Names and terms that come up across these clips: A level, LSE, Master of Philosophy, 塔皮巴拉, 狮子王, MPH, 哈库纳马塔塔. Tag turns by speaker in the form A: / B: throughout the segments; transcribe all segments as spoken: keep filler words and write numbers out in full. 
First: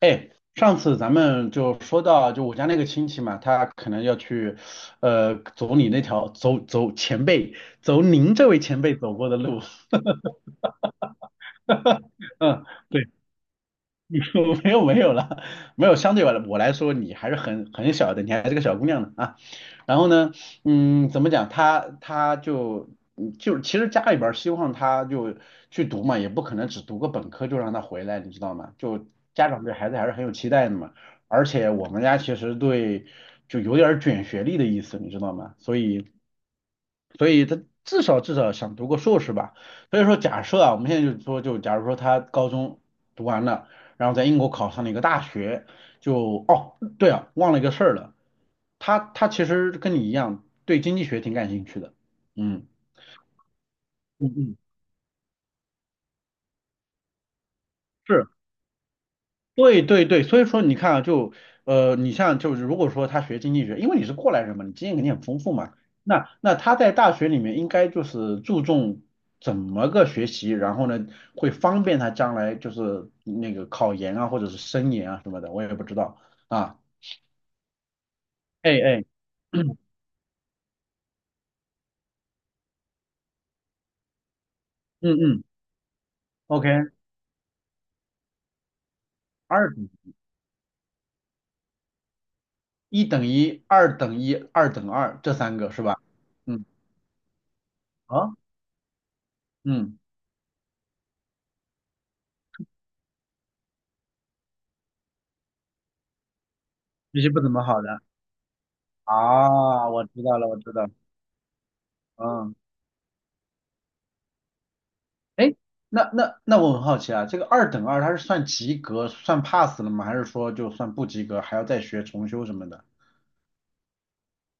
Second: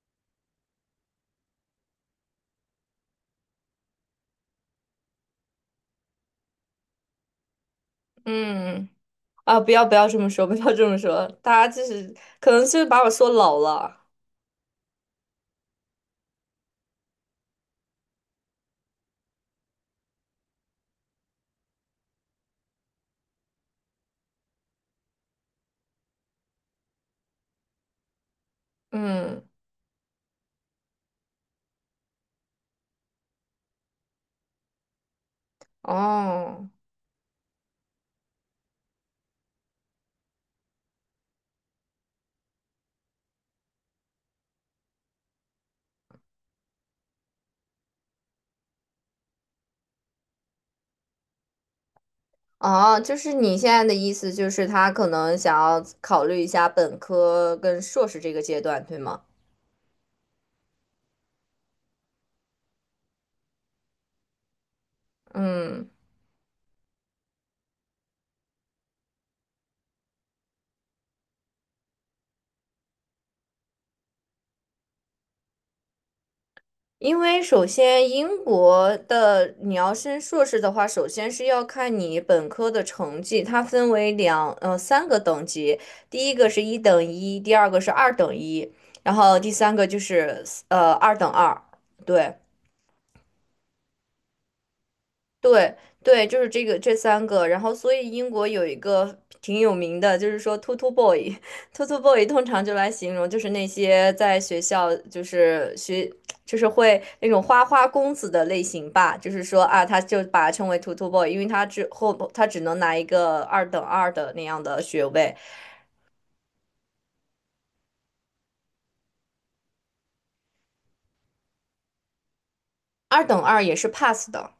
A: 哎，上次咱们就说到，就我家那个亲戚嘛，他可能要去，呃，走你那条，走走前辈，走您这位前
B: 嗯，
A: 辈走过的
B: 啊，
A: 路。
B: 不要不要这么说，不要这么说，大家就是 可能
A: 嗯，
B: 就是把
A: 对。
B: 我说老了。
A: 没有没有了，没有。相对我来我来说，你还是很很小的，你还是个小姑娘呢啊。然后呢，嗯，怎么讲？她她就嗯就其实家里边儿希望她就去读嘛，也不可能只读个本科就让她回来，你知道吗？就
B: 嗯，
A: 家长对孩子还是很有期待的嘛。而且我们家其实对就有点儿卷学历的意思，你知道吗？所以。
B: 哦，
A: 所以他至少至少想读个硕士吧。所以说，假设啊，我们现在就说，就假如说他高中读完了，然后在英国考上了一个大学，就哦，对啊，忘了一个事儿了，他他其实跟你一样对经济学挺感兴趣的，嗯
B: 哦，就是你现在的意
A: 嗯
B: 思就
A: 嗯，
B: 是他可能想要考虑一下本科跟硕士
A: 是，
B: 这个阶段，对吗？
A: 对对对，所以说你看啊，就呃，你像就是如果说他学经济学，因为你是过来人嘛，你经验肯定很丰富嘛，
B: 嗯。
A: 那那他在大学里面应该就是注重怎么个学习，然后呢会方便他将来就是那个考研啊或者是升研啊什么的，我也不知道啊，
B: 因为首先，英
A: 哎
B: 国
A: 哎，
B: 的你
A: 嗯
B: 要升硕士的话，首先是要看你本科的成绩，它分为两呃三
A: 嗯
B: 个等
A: 嗯
B: 级，第一个是一
A: ，OK。
B: 等一，第二个是二等一，然后第
A: 二
B: 三个
A: 等
B: 就是呃二等二，对。
A: 一等一、二等一、二等二这三个
B: 对
A: 是吧？
B: 对，就是这
A: 嗯，
B: 个这三个，然后所以英
A: 啊，
B: 国有一个挺有
A: 嗯，
B: 名的，就是说 t o t o b o y， t o t o boy” 通常就来形容就是那些在学校就是学就是会
A: 这
B: 那
A: 些不
B: 种
A: 怎么
B: 花
A: 好
B: 花
A: 的
B: 公子的类型吧，就是说啊，
A: 啊，
B: 他
A: 我
B: 就
A: 知道
B: 把
A: 了，
B: 他
A: 我
B: 称
A: 知
B: 为
A: 道了，
B: t o t o boy”，因为他之后他
A: 嗯，
B: 只能拿一个二等二的那样的学位。
A: 哎，那那那我很好奇啊，这个二等二它是算及格、算 pass 了吗？还是说就算不及格还要再学重修什么的？
B: 二等二也是 pass 的，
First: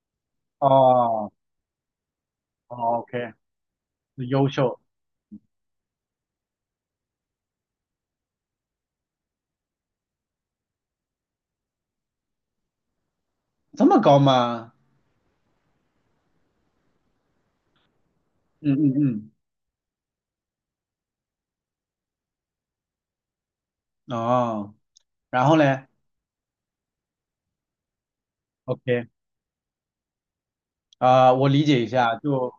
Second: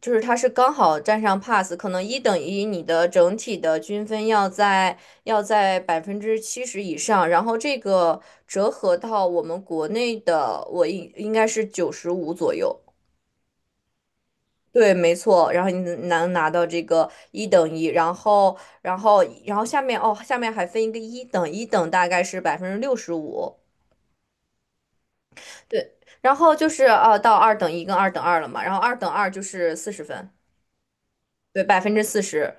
B: 就是它是刚好占
A: 哦
B: 上 pass，可能一等一你
A: 哦
B: 的
A: ，OK，
B: 整体的均分
A: 优
B: 要
A: 秀，
B: 在要在百分之七十以上，然后这个折合到我们国内的，我应应该是九十五左右。
A: 这么高吗？
B: 对，没错，然后你能拿到这个一等一，然后，
A: 嗯
B: 然后，
A: 嗯
B: 然后下面哦，下面还分一个一等，一等大概是百分之六十五，
A: 嗯，哦，然后嘞
B: 对，然后就是呃到二等一跟二等二了嘛，然后二
A: ？OK，
B: 等二就是四十分。
A: 啊、我
B: 对，
A: 理
B: 百
A: 解一
B: 分之
A: 下，
B: 四
A: 就
B: 十。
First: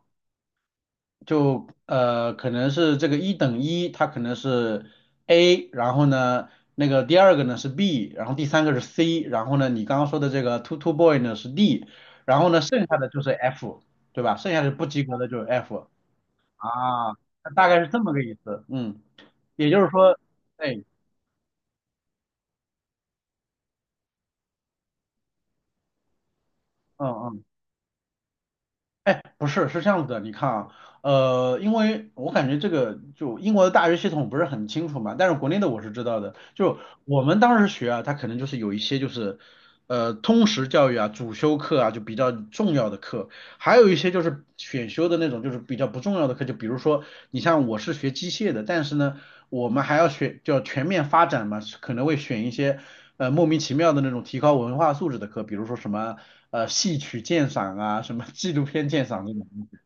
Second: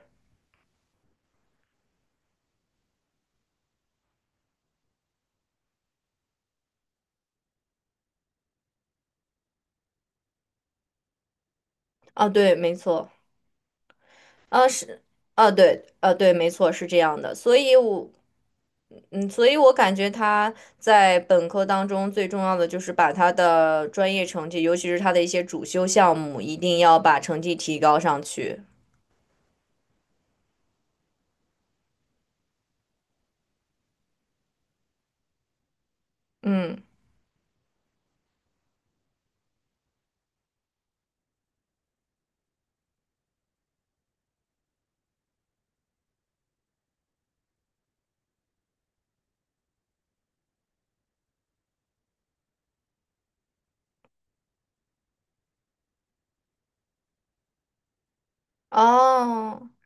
A: 就呃，可能是这个一等一，它可能是 A，然后呢，那个第二个呢是 B，然后第三个是 C，然后呢，你刚刚说的这个 two two boy 呢是 D，
B: 啊，
A: 然后
B: 对，
A: 呢，
B: 没
A: 剩下的
B: 错，
A: 就是 F，对吧？剩下
B: 啊
A: 的不
B: 是，
A: 及格的就是
B: 啊对，
A: F
B: 啊对，没错，是这
A: 啊，
B: 样的，所
A: 大
B: 以
A: 概是这
B: 我，
A: 么个意思，嗯，
B: 嗯，所以
A: 也
B: 我
A: 就是
B: 感觉
A: 说，
B: 他
A: 哎，
B: 在本科当中最重要的就是把他的专业成绩，尤其是他的一些主修项目，一定要
A: 嗯
B: 把成
A: 嗯。
B: 绩提高上去。
A: 哎，不是，是这样子的，你看啊，呃，因为我感觉这个就英国的大学系统不是很清楚嘛，但是国内的我是知道的。就
B: 嗯，
A: 我们当时学啊，它可能就是有一些就是，呃，通识教育啊、主修课啊，就比较重要的课。还有一些就是选修的那种，就是比较不重要的课，就比如说你像我是学机械的，但是呢，我们还要选叫全面发展嘛，可能会选一些呃莫名其妙的那种提高文化素质的课，比如说什么呃戏曲鉴赏啊，什么纪录片鉴赏这种东
B: 哦，
A: 西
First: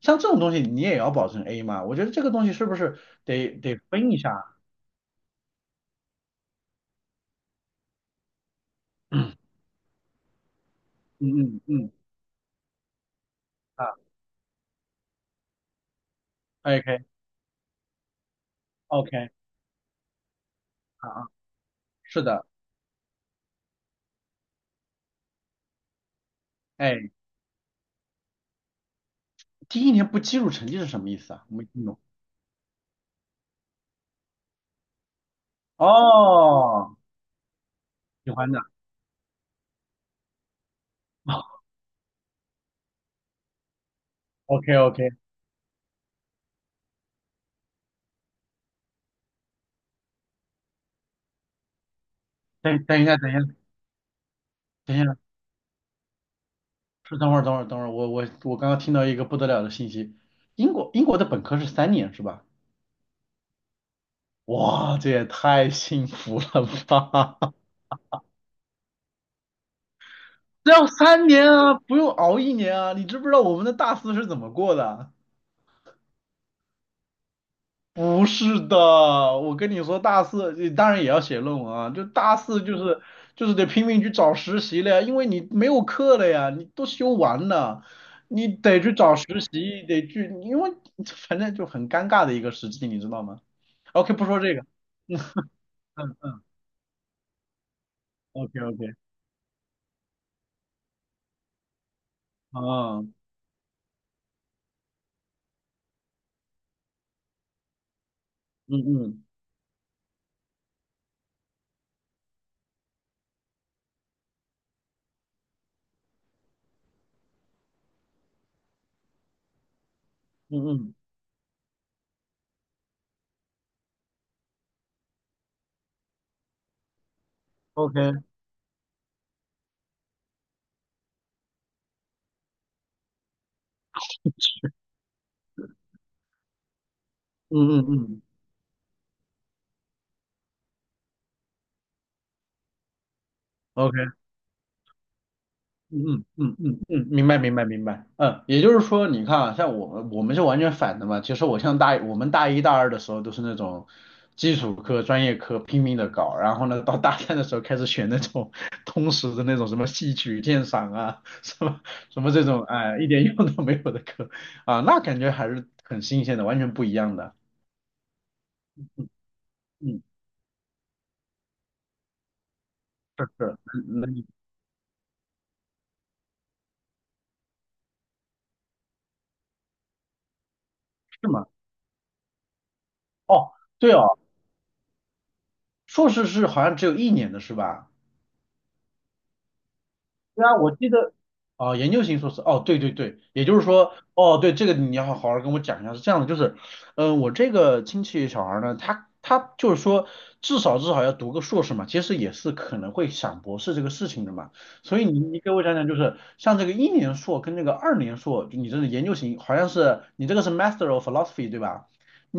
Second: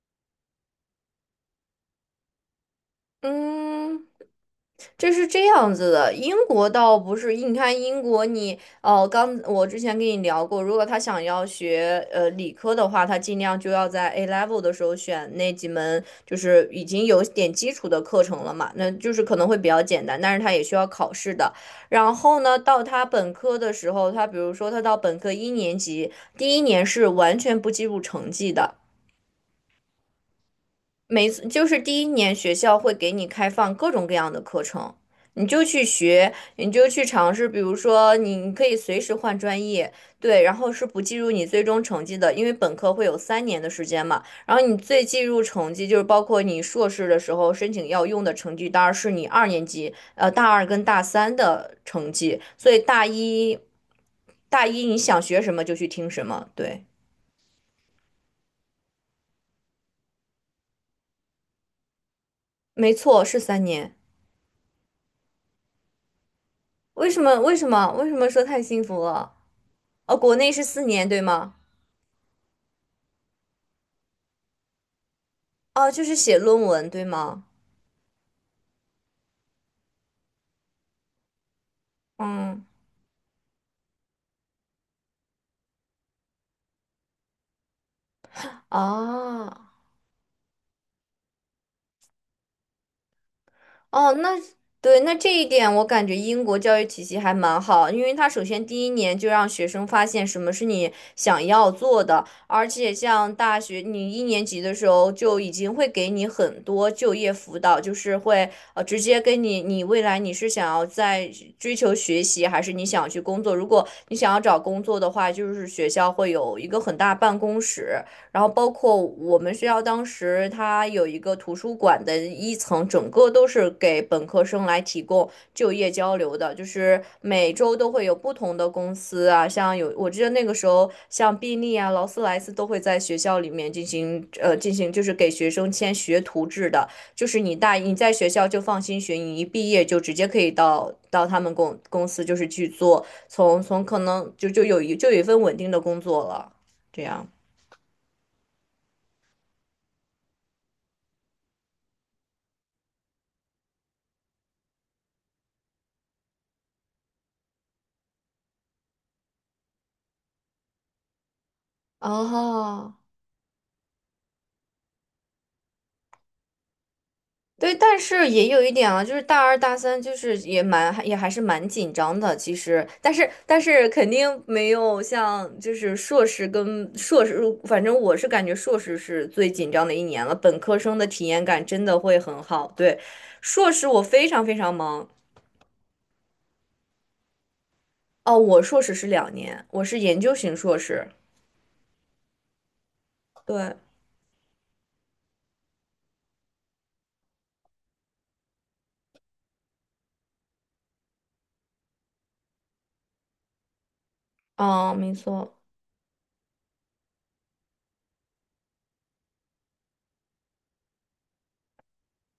A: 像这种东西你也要保证 A 嘛？我觉得这个东西是不是得得
B: 嗯，
A: 分一下？
B: 这是这样子的，英国倒不是，你看英国你，哦，刚
A: 嗯
B: 我之前跟你聊过，如果他想要
A: 嗯嗯
B: 学呃理科的话，他尽量就要
A: 啊
B: 在 A level 的时候选那几门就是已
A: ，OK
B: 经有点基础的课程了嘛，那就是
A: OK
B: 可能会比较简单，但是他也需要
A: 啊
B: 考
A: 啊，
B: 试的。然
A: 是
B: 后
A: 的，
B: 呢，到他本科的时候，他比如说他到本科一年级，第一年是
A: 哎，
B: 完全不计入成绩的。
A: 第一年不计入成绩是什么意
B: 每
A: 思
B: 次
A: 啊？我没
B: 就是
A: 听懂。
B: 第一年学校会给你开放各种各样的课程，你就去学，你就
A: 哦，
B: 去尝试。比如说，
A: 喜欢
B: 你
A: 的。
B: 可以随时换专业，对，然后是不计入你最终成绩的，因为本科会有三年的时间嘛。然后
A: OK
B: 你最
A: OK，
B: 计入成绩就是包括你硕士的时候申请要用的成绩单，是你二年级，呃，大二跟大三的成绩。所以
A: 等等一
B: 大
A: 下，等一下，
B: 一，大一
A: 等
B: 你
A: 一下，
B: 想学什么就去听什么，对，
A: 是等会儿，等会儿，等会儿，我我我刚刚听到一个不得了的信息，英国英国的本科是三年是吧？
B: 没错，是三年。
A: 哇，这也太幸福了
B: 为什么？
A: 吧！
B: 为什么？为什么说太幸福了？哦，国内是
A: 只
B: 四
A: 要
B: 年，对
A: 三年
B: 吗？
A: 啊，不用熬一年啊，你知不知道我们的大四是怎么过的啊？
B: 哦，就是写论文，对吗？
A: 不是的，我跟你说，大四呃当然也要写论文啊，就大四
B: 嗯，
A: 就是就是得拼命去找实习了呀，因为你没有课了呀，你都修完了，你得去找实
B: 啊，
A: 习，得去，因为反正就很尴尬的一个时期，你知道吗
B: 哦，
A: ？OK，不
B: 那
A: 说这个，
B: 对，那这一点我感觉
A: 嗯
B: 英国教育体系还蛮好，因为他首
A: ，OK
B: 先
A: OK，
B: 第一年就让学生发现什么是你想要做的，而且
A: 啊，嗯
B: 像大学你一年级的时候就已经会给你很多就业辅导，就是会呃直接
A: 嗯
B: 跟你你未来你是想要在追求学习，还是你想要去工作？如果你想要找工作的话，就是学校会有一个很大办公室。然后包括我们学校当时
A: 嗯嗯
B: 它
A: 嗯
B: 有一个图书馆的一层，整个都是给本科生来提供就业交流的，就是每周都
A: ，OK，
B: 会有
A: 嗯
B: 不同的公司啊，像有我记得那个时候像宾利啊、劳斯莱斯都会在学校里面进行呃进行，就是给学生签学徒制的，就是你大
A: 嗯
B: 你在
A: 嗯
B: 学校就放心学，你一毕业就直接可以到到他们公公司就是去做，从从可
A: ，OK。
B: 能就就有一就有一份稳定的工
A: 嗯
B: 作了，
A: 嗯嗯嗯，嗯，
B: 这
A: 嗯
B: 样。
A: 明白明白明白，嗯，也就是说，你看啊，像我们我们是完全反的嘛。其实我像大我们大一大二的时候都是那种基础课、专业课拼命的搞，然后呢，到大三的时候开始选那种 通识的那种什么戏曲鉴赏啊，什么什么这种，
B: 哦，
A: 哎，一点用都没有的课啊，那感觉还是很新鲜的，完全不一样的。
B: 对，但是也有一点啊，就是大二大三，
A: 嗯，
B: 就是也蛮也还是蛮紧张的，其实，但是
A: 是，
B: 但是
A: 那那
B: 肯
A: 你
B: 定没有像就是硕士跟硕士，反正我是感觉硕士是最紧张的一年了，本科生的体
A: 是
B: 验
A: 吗？
B: 感真的会很好。对，
A: 哦，
B: 硕士
A: 对
B: 我
A: 哦，
B: 非常非常忙
A: 硕士是好像只有一年的是吧？
B: 哦，我硕士是两年，我是研究
A: 对啊，
B: 型
A: 我
B: 硕
A: 记
B: 士。
A: 得啊、研究型硕士，哦，对对对，也就是
B: 对，
A: 说，哦，对，这个你要好好跟我讲一下，是这样的，就是，嗯、我这个亲戚小孩儿呢，他他就是说，至少至少要读个硕士嘛，其实也是可能会想博士这个事情的嘛，
B: 嗯，
A: 所以
B: 没
A: 你你给
B: 错，
A: 我讲讲，就是像这个一年硕跟那个二年硕，就你这个研究型，好像是你这个是 Master of Philosophy 对吧？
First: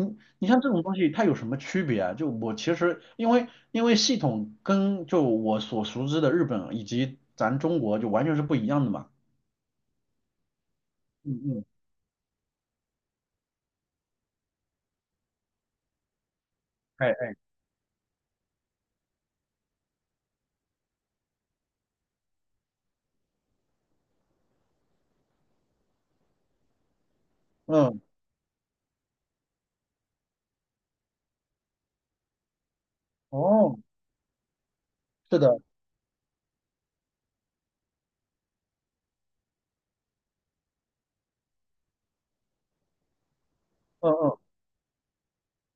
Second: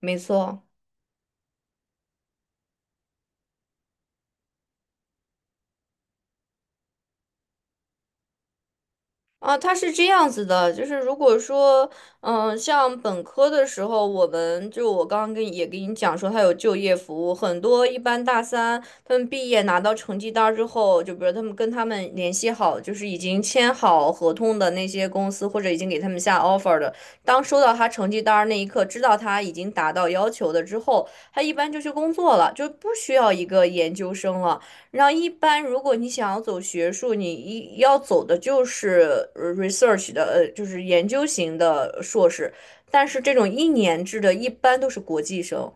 B: 没
A: 你像
B: 错。
A: 这种东西，它有什么区别啊？就我其实因为因为系统跟就我所熟知的日本以及咱中国就完全是不一样的嘛。
B: 啊，他是这样子的，就是如果
A: 嗯嗯，
B: 说，嗯，像本科的时候，我们就我刚刚跟也跟你讲说，他有就业
A: 哎
B: 服务，
A: 哎，
B: 很多一般大三他们毕业拿到成绩单儿之后，就比如他们跟他们联系好，就是已经签好合同的那些公司，或者已经给他们下 offer 的，当收到他
A: 嗯，
B: 成绩单儿那一刻，知道他已经达到要求的之后，他一般就去工作了，就不需要一个
A: 哦，
B: 研究生了。然后一
A: 是的，
B: 般如果你想要走学术，你一要走的就是呃 research 的，呃，就是研究型的硕士。但是这种一年
A: 嗯
B: 制的，
A: 嗯，
B: 一般都是国际生，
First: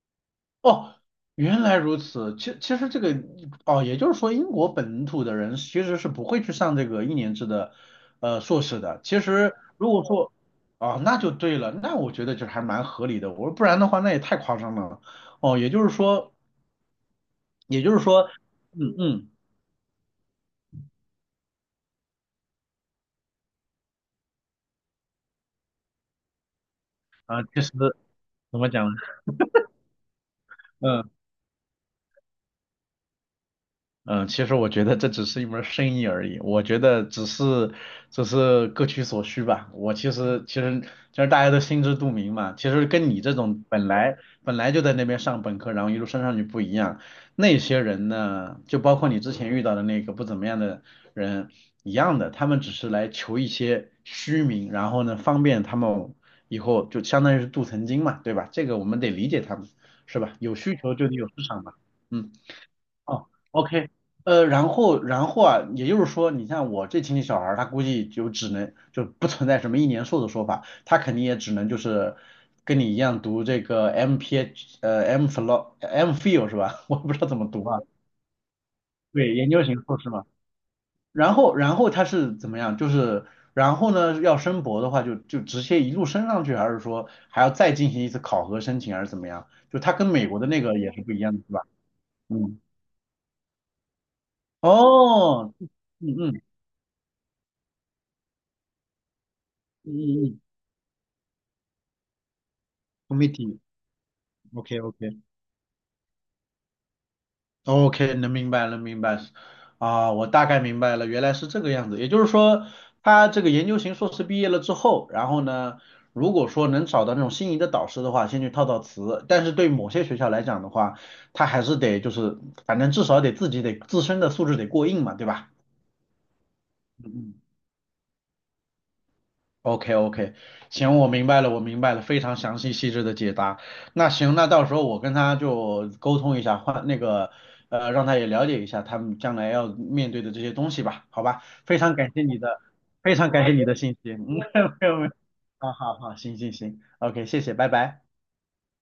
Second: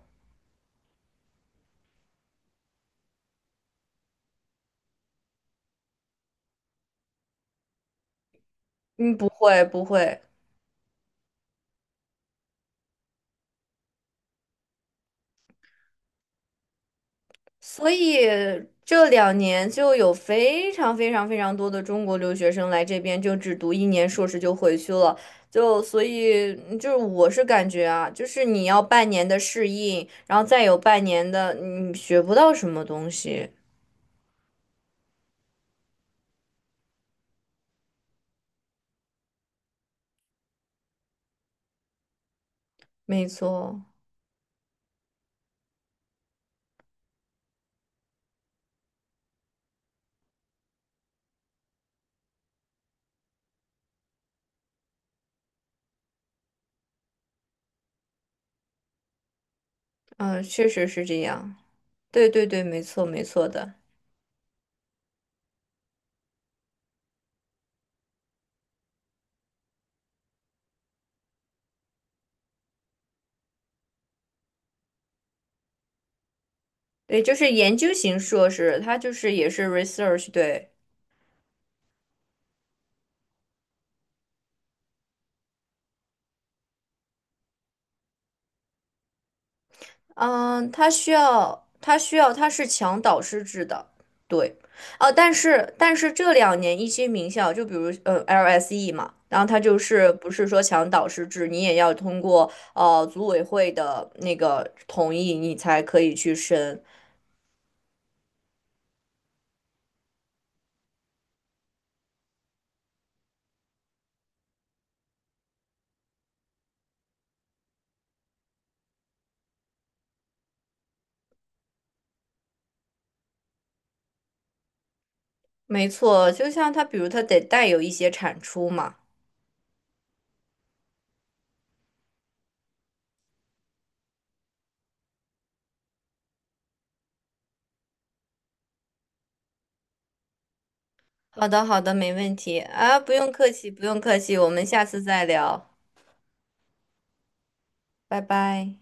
A: 哦，原来如此。其其实这个哦，也就是说，英国本土的人其实是不会去上这个一年制的呃硕士的。
B: 嗯，
A: 其
B: 不
A: 实
B: 会不
A: 如果
B: 会。
A: 说啊、那就对了，那我觉得就还蛮合理的。我说不然的话，那也太夸张了。哦，也就是说。也
B: 所
A: 就是说，
B: 以
A: 嗯
B: 这
A: 嗯
B: 两年就有非常非常非常多的中国留学生来这边，就只读一年硕士就回去了。就所以嗯就是我
A: 啊，
B: 是
A: 其
B: 感
A: 实
B: 觉啊，就是
A: 怎
B: 你
A: 么
B: 要
A: 讲呢？
B: 半年的适应，然后再有半
A: 嗯。
B: 年的你学不到什么东西。
A: 嗯，其实我觉得这只是一门儿生意而已，我觉得只是只是各取所需吧。我其实其实其实大家都心知肚明嘛。其实跟你
B: 没
A: 这种
B: 错。
A: 本来本来就在那边上本科，然后一路升上去不一样，那些人呢，就包括你之前遇到的那个不怎么样的人一样的，他们只是来求一些虚名，然后呢方便他们以后就相当于是镀层金嘛，对吧？这个我们得理解他们，是吧？
B: 嗯，
A: 有
B: 确
A: 需
B: 实
A: 求
B: 是
A: 就得
B: 这
A: 有市
B: 样。
A: 场嘛。
B: 对
A: 嗯。
B: 对对，没错没
A: 哦
B: 错的。
A: ，OK，呃，然后然后啊，也就是说，你像我这亲戚小孩儿，他估计就只能就不存在什么一年硕的说法，他肯定也只能就是跟你一样读这个 M P H 呃 M f h i l o M phil 是吧？我不知
B: 对，
A: 道
B: 就
A: 怎么
B: 是
A: 读
B: 研
A: 啊，
B: 究型硕士，它就是
A: 对，
B: 也
A: 研究
B: 是
A: 型硕士嘛。
B: research。对，
A: 然后然后他是怎么样？就是然后呢，要升博的话就就直接一路升上去，还是说还要再进行一次考核申请，还是怎么样？就他跟美国的那
B: 嗯，
A: 个
B: 它
A: 也是
B: 需
A: 不一样的，是吧？
B: 要它需要它
A: 嗯，
B: 是强导师制的。对，哦，但
A: 哦，
B: 是但
A: 嗯
B: 是这
A: 嗯
B: 两年一些名校，就比如嗯 L S E 嘛，然后它就
A: 嗯
B: 是不是
A: 嗯
B: 说强导师制，你也要通过呃组委
A: 嗯
B: 会的那个同
A: ，committee，OK，OK，OK，
B: 意，你才可以去申。
A: 能明白能明白啊，我大概明白了，原来是这个样子。也就是说，他这个研究型硕士毕业了之后，然后呢，如果说能找到那种心仪的导师的话，先去套套词。但是对某些学校来讲的话，他还是得就是，反正至少得自己得自身的素质得过硬嘛，对吧？
B: 没错，就像它，比如
A: 嗯
B: 它得
A: 嗯。
B: 带有一些产出嘛。
A: OK OK，行，我明白了，我明白了，非常详细细致的解答。那行，那到时候我跟他就沟通一下，换那个呃，让他也了解一下他们将来要面对的这些东西吧，好吧？
B: 好的，好
A: 非
B: 的，
A: 常感
B: 没
A: 谢
B: 问
A: 你
B: 题
A: 的，
B: 啊，不
A: 非
B: 用
A: 常感
B: 客
A: 谢你
B: 气，
A: 的
B: 不
A: 信
B: 用
A: 息。
B: 客
A: 嗯，
B: 气，我们 下
A: 没有
B: 次
A: 没有，
B: 再聊，
A: 好好好，行行行，OK，谢谢，拜拜。
B: 拜拜。